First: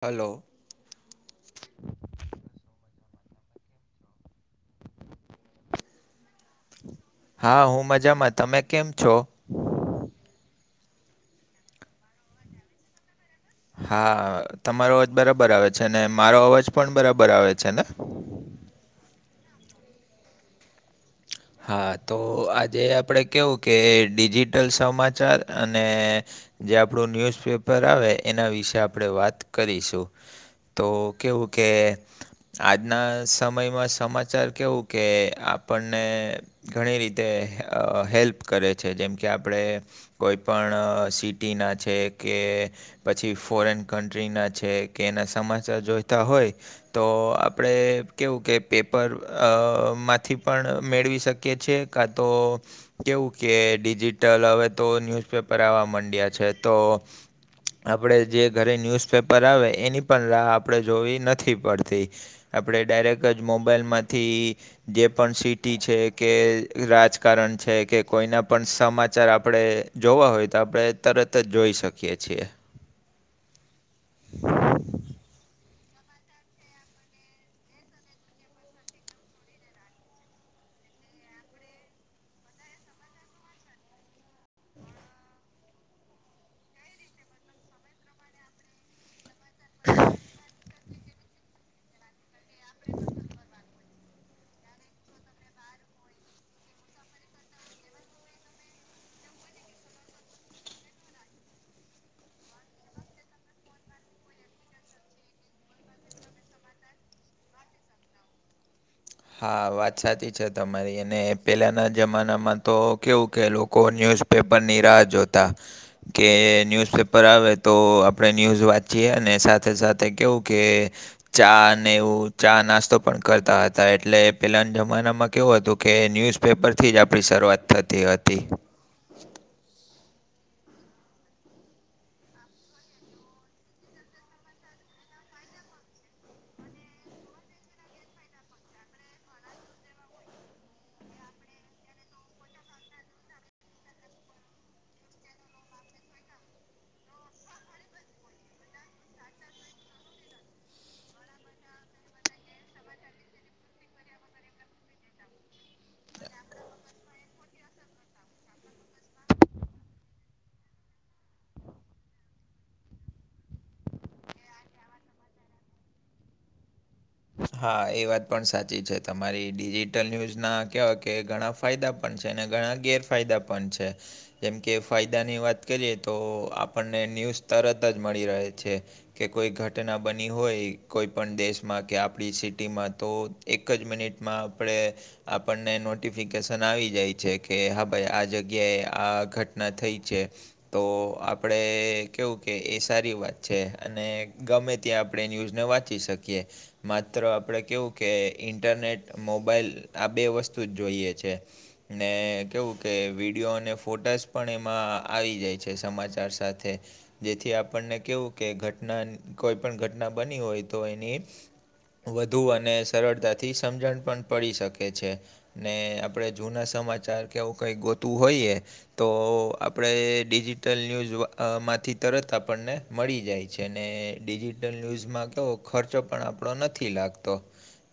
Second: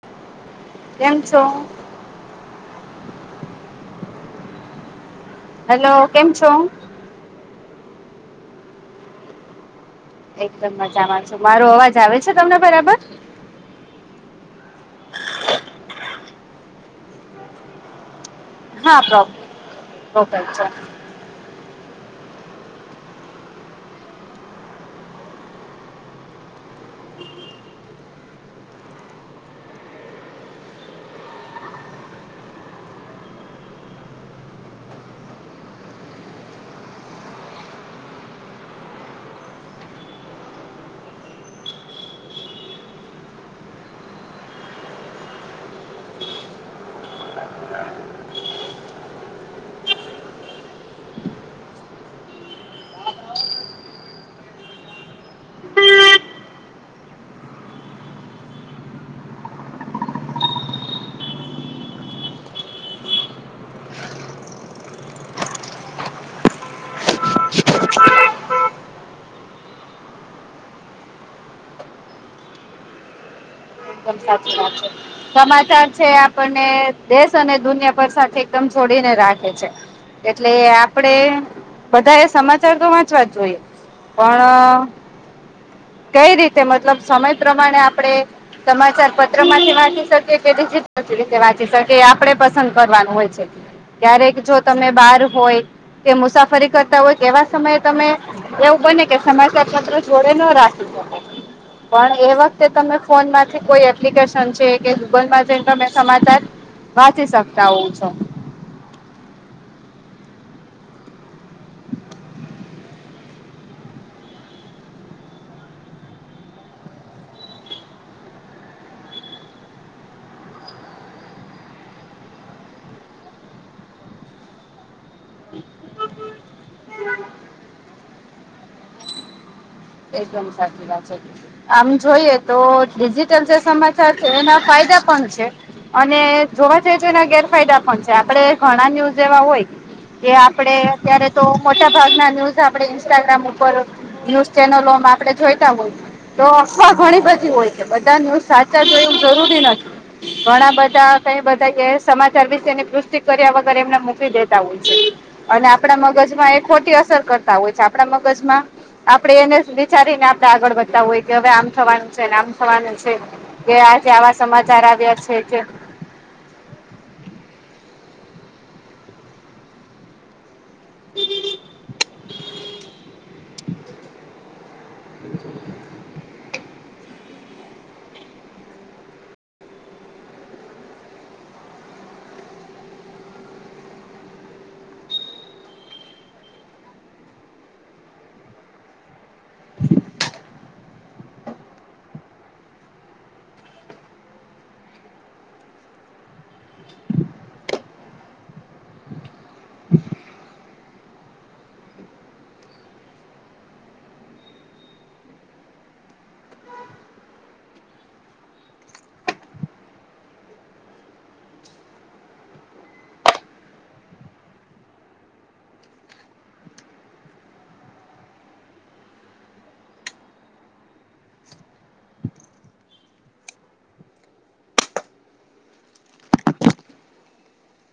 Hello કેમ છો? Hello. કેમ છો? હા હું મજામાં. તમે કેમ છો? એકદમ મજામાં છું. મારો અવાજ આવે છે તમને બરાબર? હા તમારો અવાજ બરાબર આવે છે ને. મારો અવાજ પણ બરાબર આવે છે ને? હા પ્રોપ પ્રોપર છે. હા તો આજે આપણે કેવું કે ડિજિટલ સમાચાર અને જે આપણું ન્યુઝપેપર આવે એના વિશે આપણે વાત કરીશું. તો કેવું કે આજના સમયમાં સમાચાર કેવું કે આપ આપણને ઘણી રીતે હેલ્પ કરે છે. જેમ કે આપણે કોઈ પણ સિટીના છે કે પછી ફોરેન કન્ટ્રીના છે કે એના સમાચાર જોઈતા હોય તો આપણે કેવું કે પેપર અ માંથી પણ મેળવી શકીએ છીએ કાં તો કેવું કે ડિજિટલ હવે તો ન્યુઝપેપર આવવા મંડ્યા છે તો આપણે જે ઘરે ન્યૂઝપેપર આવે એની પણ લાહ આપણે જોવી નથી પડતી. આપણે ડાયરેક્ટ જ મોબાઈલમાંથી જે પણ સિટી છે કે રાજકારણ છે કે કોઈના પણ સમાચાર આપણે જોવા હોય તો આપણે તરત જ જોઈ શકીએ છીએ. પણ સાચી વાત છે. સમાચાર છે આપણને દેશ અને દુનિયાભર સાથે એકદમ છોડીને રાખે છે. એટલે આપડે બધા એ સમાચાર તો વાંચવા જ જોઈએ. પણ. કઈ રીતે મતલબ સમય પ્રમાણે આપડે સમાચાર પત્ર માંથી વાચ શકીએ કે વા કે આપડે પસંદ કરવાનું હોય છે ક્યારેક જો તમે બહાર હોય. કે મુસાફરી કરતા હોય કે એવા સમયે તમે એવું બને કે સમાચાર પત્ર જોડે ન રાખ. [inaudible] પણ એ વખતે તમે ફોન માંથી કોઈ એપ્લિકેશન છે કે ગૂગલ માં જે તમે સમાચાર વાંચી શકતા હોવું છે. હા વાત સાચી છે તમારી અને પહેલાંના જમાનામાં તો કેવું કે લોકો ન્યૂઝ પેપરની રાહ જોતા. કે ન્યૂઝપેપર આવે તો આપણે ન્યૂઝ વાંચીએ અને સાથે સાથે કવું કે ચા નેવું ચા નાસ્તો પણ કરતા હતા એટલે પેલાના જમાનામાં કેવું હતું કે ન્યૂઝ પેપર થી જ આપણી શરૂઆત થતી હતી એકદમ સાચી વાત છે. આમ જોઈએ તો ડિજિટલ જે સમાચાર છે એના ફાયદા પણ છે. અને જોવા જઈએ તો એના ગેરફાયદા પણ છે આપડે ઘણા ન્યૂઝ એવા હોય કે આપડે અત્યારે તો મોટા ભાગના ન્યૂઝ આપડે ઇન્સ્ટાગ્રામ ઉપર ન્યૂઝ જેનો લોમ આપડે જોઈતા હોય. તો અફવા ઘણી બધી હોય છે બધા ન સાચા જોય એવું જરૂરી નથી. ઘણા બધા કઈ બધા કે સમાચાર વિશેની પુષ્ટિ કર્યા વગર એમને મૂકી દેતા હોય છે. અને આપણા મગજમાં એ ખોટી અસર કરતા હોય છે આપણા મગજમાં આપણે એને વિચારીને આપડે આગળ વધતાું હોય કે હવે આમ થવાનું છે ને આમ થવાનું છે કે આજે આવા સમાચાર આવ્યા છે. હા એ વાત પણ સાચી છે તમારી ડિજિટલ ન્યૂઝના કેવાય કે ઘણા ફાયદા પણ છે અને ઘણા ગેરફાયદા પણ છે જેમ કે ફાયદાની વાત કરીએ તો આપણને ન્યૂઝ એમ તરત જ મળી રહે છે કે કોઈ ઘટના બની હોય કોઈ પણણ દેશમાં કે આપણી સિટીમાં તો એક જ મિનિટમાં આપણે આપણને નોટિફિકેશન આવી જાય છે કે હા ભાઈ આ જગ્યાએ આ ઘટના થઈ છે. તો આપણે કેવું કે એ સારી વાત છે અને ગમે ત્યા આપણે ન્યૂઝને વાંચી શકીએ માત્ર આપણે કેવું કે ઇન્ટરનેટ મોબાાઈલ આ બે વસ્તુ જ જોઈએ છે. ને કેવું કે વિડીયો અને ફોટાસ પણ એમાં આવી જાય છે સમાચાર સાથે. જેથી આપણને કેવું કે ઘટના કોઈ પણ ઘટના બની હોય તો એની વધુ અને સરળતાથી સમજણ પણ પડી શકે છે. ને આપણેે જૂના સમાચાર કે એવું કઈક ગોતું હોઈએ તો આપણેે ડિજિટલ ન્યૂઝમાંથી તરત આપણને મળી જાય છે અને ડિજિટલ ન્યૂઝમાં કેવો ખર્ચો પણ આપણો નથી લાગતો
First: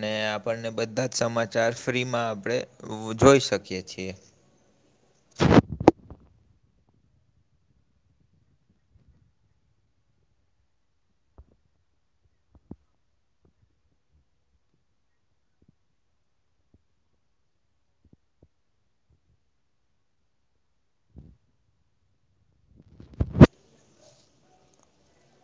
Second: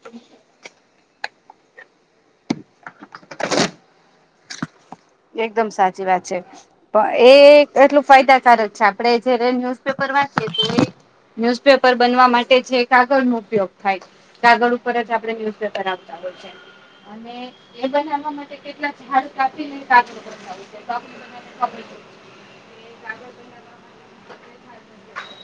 ને આપણને બધા જ સમાચાર ફ્રીમાં આપણે જોઈ શકીએ છીએ. એકદમ સાચી વાત છે. પણ એ એટલું ફાયદાકારક છે આપડે જયારે ન્યુઝપેપર વાંચીએ તો ન્યુઝપેપર બનવા માટે છે કાગળ નો ઉપયોગ થાય કાગગળ ઉપર જ આપડણે ન્યુઝપેપર આવતા હોય છે અને એ બનાવા માટે કેટલા ઝાડ કાપી સાક છે સાકડી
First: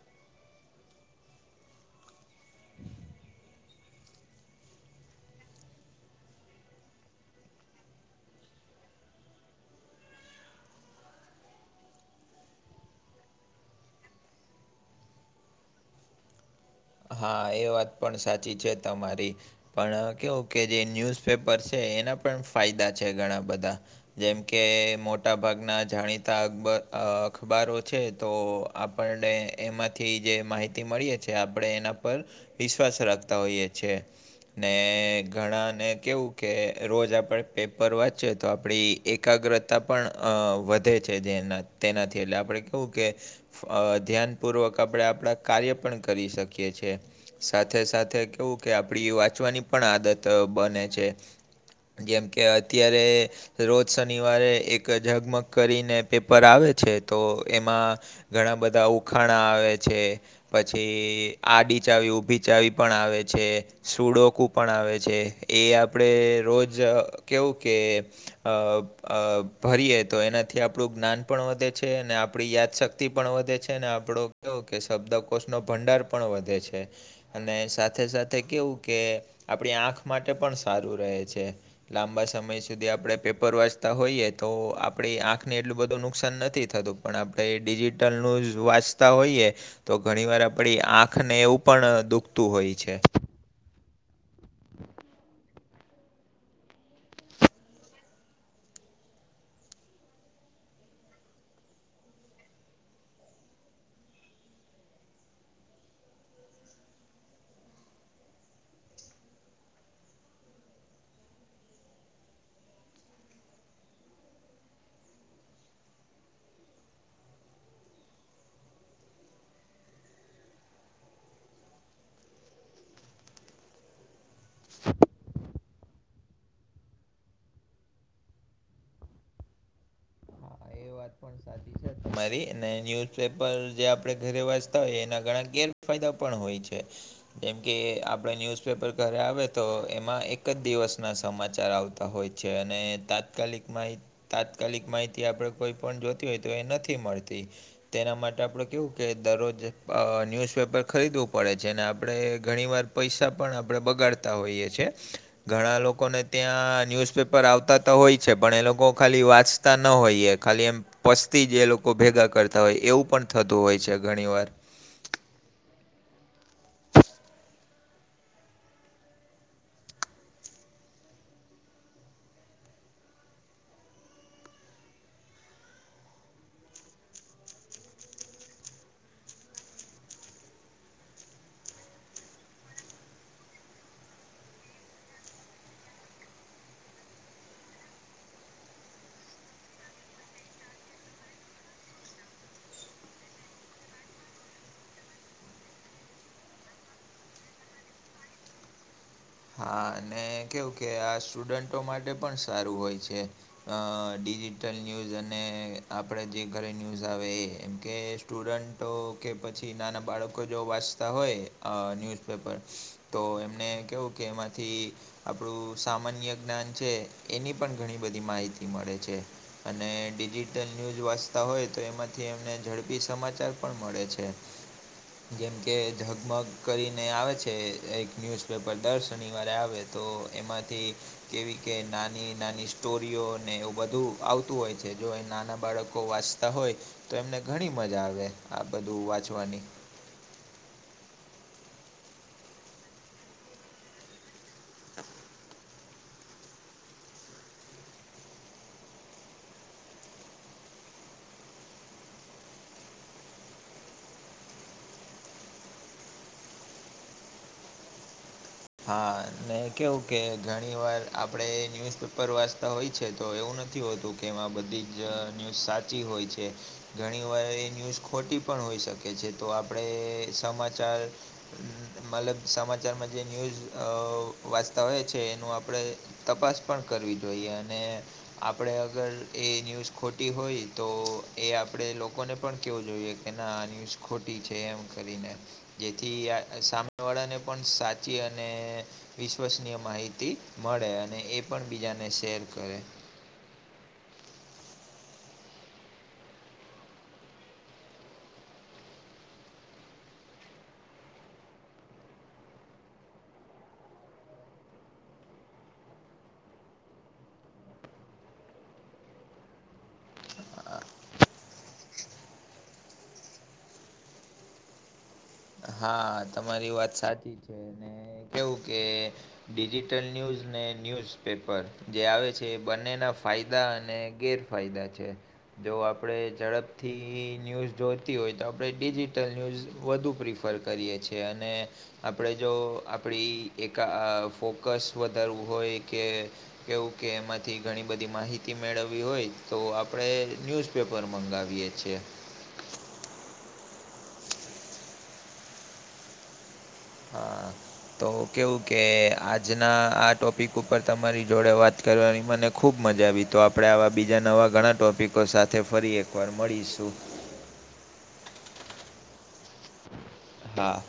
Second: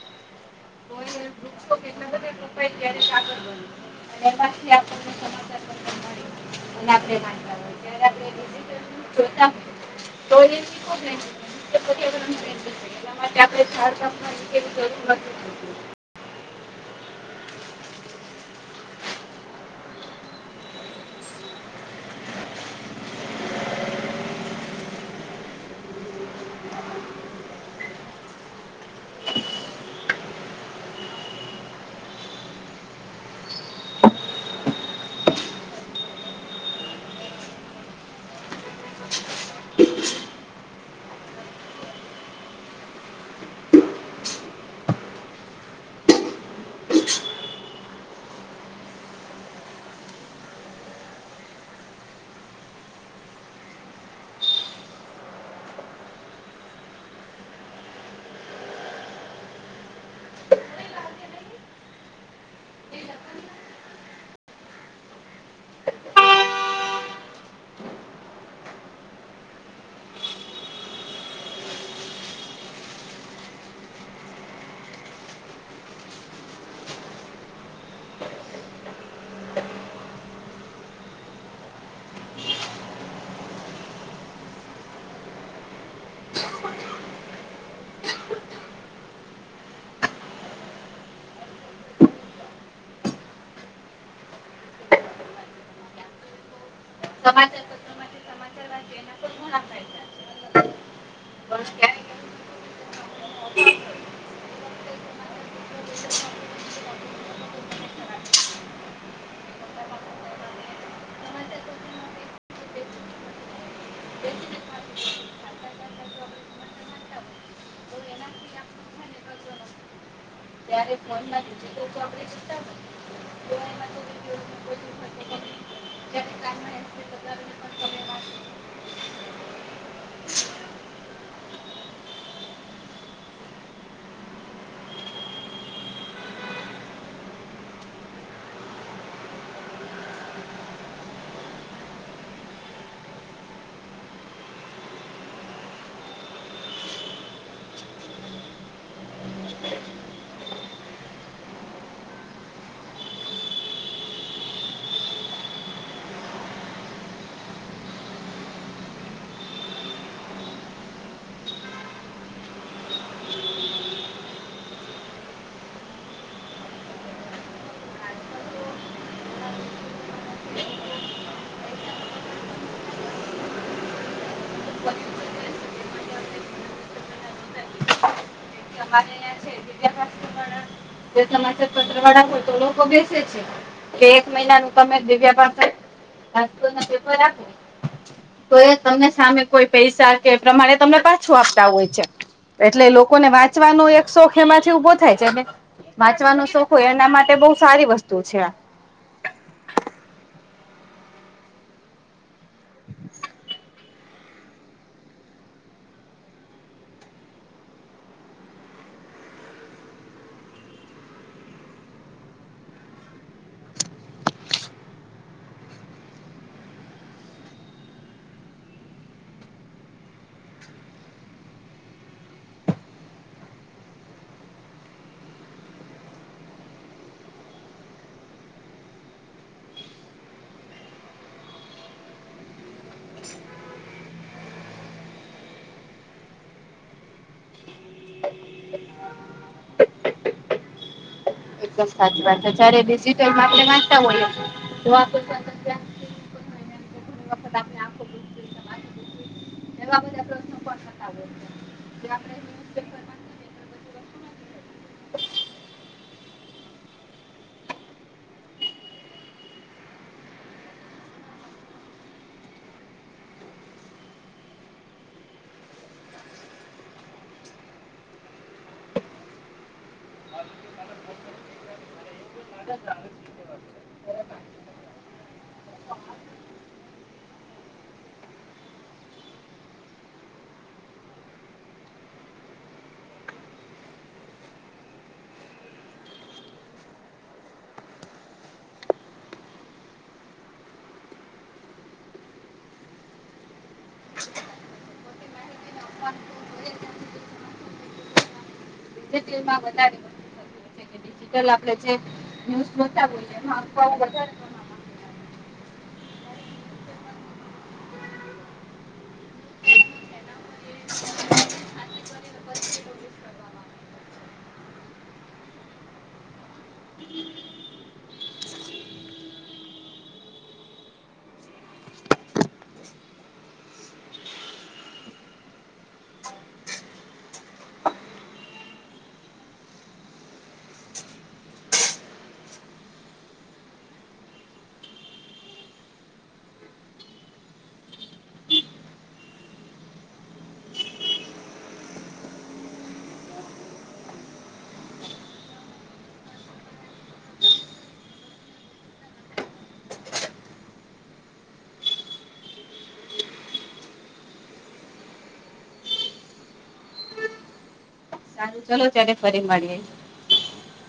કો વૃક્ષો કેટ બધ ક્યારે સાગર બન [unintelligible] [unintelligible] [unintelligible] હા એ વાત પણ સાચી છે તમારી પણ કેવું કે જે ન્યૂઝપેપર છે એના પણ ફાયદા છે ઘણા બધા જેમ કે મોટા ભાગના જાણીતા અબ અખબારો છે તો આપણને એમાંથી જે માહિતી મળીએ છે આપ આપણે એના પર વિશ્વાસ રાખતા હોઈએ છેએ ને ઘણાને કેવું કે રોજ આપણે પેપર વાંચએ તો આપણી એકાગ્રતા પણ વધે છે જેના તેનાથી એટલે આપણે કવું કે ધ્યાનપૂર્વક આપણે આપણા કાર્ય પણ કરી શકીએ છે સાથે સાથે કેવું કે આપડી વાંચવાની પણ આદત બને છે જેમ કે અત્યારે રોજ શનિવારે એક ઝગમગ કરીને પેપર આવે છે તો એમાં ઘણા બધા ઉખાણા આવે છે પછી આડી ચાવી ઊભી ચાવી પણ આવે છે સુડોકું પણ આવે છે એ આપણે રોજ કેવું કે અ ભરીએ તો એનાથી આપણું જ્ઞાન પણ વધે છે અને આપણી યાદશક્તિ પણ વધે છે ને આપણો કે શબ્દકોશનોો ભંડાર પણ વધે છે અને સાથે સાથે કેવું કે આપણી આંખ માટે પણ સારું રહે છે લાંબા સમય સુધી આપણે પેપર વાંચતા હોઈએ તો આપણી આંખને એટલું બધું નુકસાન નથી થતું પણ આપણે ડિજિટલ નું વાંચતા હોઈએ તો ઘણી વાર આપણી આખ આંખને એવું પણ દુખતું હોય છે સમાચાર પ માટે સમાચાર વા એના પણ ઘણા ફાયદા છે ત્યારે ફોન માંથી જ તો તો આપડે જોતા હોયે [unintelligible] [inaudible] [unintelligible] હા એ વાત પણ સાચી છે તમારી અને ન્યુઝપેપર જે આપડે ઘરે વાંચતા હોયએ એના ઘણા ગેર ફાયદા પણ હોય છે જેમકે આપણે ન્યૂઝપેપર ઘરે આવે તો એમાં એક જ દિવસના સમાચાર આવતા હોય છે અને તાત્કાલિકમાં તાત્કાલિક માહિતી આપડે કોઈ પણ જોતી હોય તો એ નથી મળતી તેના માટે આપડ કેવું કે દરરોજ અ ન્યૂઝપેપર ખરીદવું પડે છે અને આપણે ઘણી વાર પૈસા પણ આપણે બગાડતા હોઈએ છ છેએ ઘણા લોકોને ત્યાં ન્યુઝપેપર આવતા હોય છે પણ એ લોકો ખાલી વાચ તા ન હોયએ ખાલી એમ પસ્તી જે લોકો ભેગા કરતા હોય એવું પણ થતું હોય છે ઘણી વાર છે [unintelligible] સમાચાર પત્ર વાળા હોય તો લોકો વેચે છે તો એક મહિના ન તમે દિવ્યા પાસે પેપર આપે તો એ તમને સામે કોઈ પૈસા કે એ પ્રમાણે તમને પાછું આપતા હોય છે એટલે લોકોને વાંચવાનો એક શોખ એમાંથી ઉભો થાય છે ને વાંચવાનું શોખ હોય એના માટે બહ સારી વસ્તુ છે હા અને કેવું કે આ સ્ટુડન્ટો માટે પણ સારું હોય છે. ડિજિટલ ન્યૂઝ અને આપણે જે ઘરે ન્યૂઝ આવે એ એમ કે સ્ટુડન્ટો કે પછી નાના બાળકો જો વાંચતા હોય ન્યૂઝપેપર તો એમને કહેવું કે એમાંથી આપણું સામાન્ય જ્ઞાન છે એની પણ ઘણી બધી માહિતી મળે છે. અને ડિજિટલ ન્યૂઝ વાંચતા હોય તો એમાંથી એમને ઝડપી સમાચાર પણ મળે છે. જેમ કે ઝગમગ કરીને આવે છે એ એક ન્યૂઝ પેપર દર શનિવારે આવે તો એમાંથી કેવી કે નાની નાની સ્ટોરીઓ ને એવું બધું આવતું હોય છે, જો એ નાના બાળકો વાંચતા હોય તો એમને ઘણી મજા આવે આ બધું વાંચવાની. એકદમ સાચી વાત જ્યારે ડિજિટલ માંથી વાંચતા હોઈએ તો એવા બધા પ્રશ્નો પણ થતા હોય છે. ડિજિટલમાં વધારે વસ્તુ હા ને કેવું કે ઘણી વાર આપડે ન્યુઝ પેપર વાંચતા હોય છે તો એવું ન થી હોતું કે એમાં બધી જ અ ન્યૂઝ સાચી હોય છે. ઘણી વાર એ ન્યૂઝ ખોટી પણ હોઈ શકે છે તો આપડે સમાચાર અ મલબ સમાચારમાં જે ન્યૂઝ અ વાંચતા હોય છે એનું આપડે તપાસ પણ કરવી જોઈએ અને આપડે અગર એ ન્યૂઝ ખોટી હોય તો એ આપડે લોકોને પણ કેવું જોઈએ. કે ના આ ન્યૂઝ ખોટી છે એમ કરીને જેથી આ સામેવાળાને પણ સા ચી અને વિશ્વસનીય માહિતી મળે અને એ પણ બીજાને શેર કરે. [inaudible] તેલમાં વધારે ડિજિટલ આપડે જે ન્યૂઝ બતાવું [unintelligible] હા તમારી વાત સાચી છે, ને કેવું કે ડિજિટલ ન્યૂઝ ને ન્યૂઝપેપર જે આવે છે એ બંનેના ફાયદા અને ગેર ફાયદા છે. જો આપડે ઝડપથી ન્યૂઝ જોતી હોય તો આપડે ડિજિટલ ન્યૂઝ વધુ પ્રિફ ફર કરીએ છે અને આપડે જો આપડી એક આ ફોકસ વધારવું હોય કે કેવું કે એમાંથી ઘણી બધી માહિતી મેળવવી હોય તો આપડે ન્યૂઝ પેપર મંગાવીએ છે. હા. તો કેવું કે આજના આ ટોપિક ઉપર તમારી જોડે વાત કરવાની મને ખૂબ મજા આવી તો આપડે આવા બીજા નવા ઘણા ટોપિકો સાથે ફરી એકવાર મળીશું. સારું ચલો ત્યારે ફરી મળીએે. હા.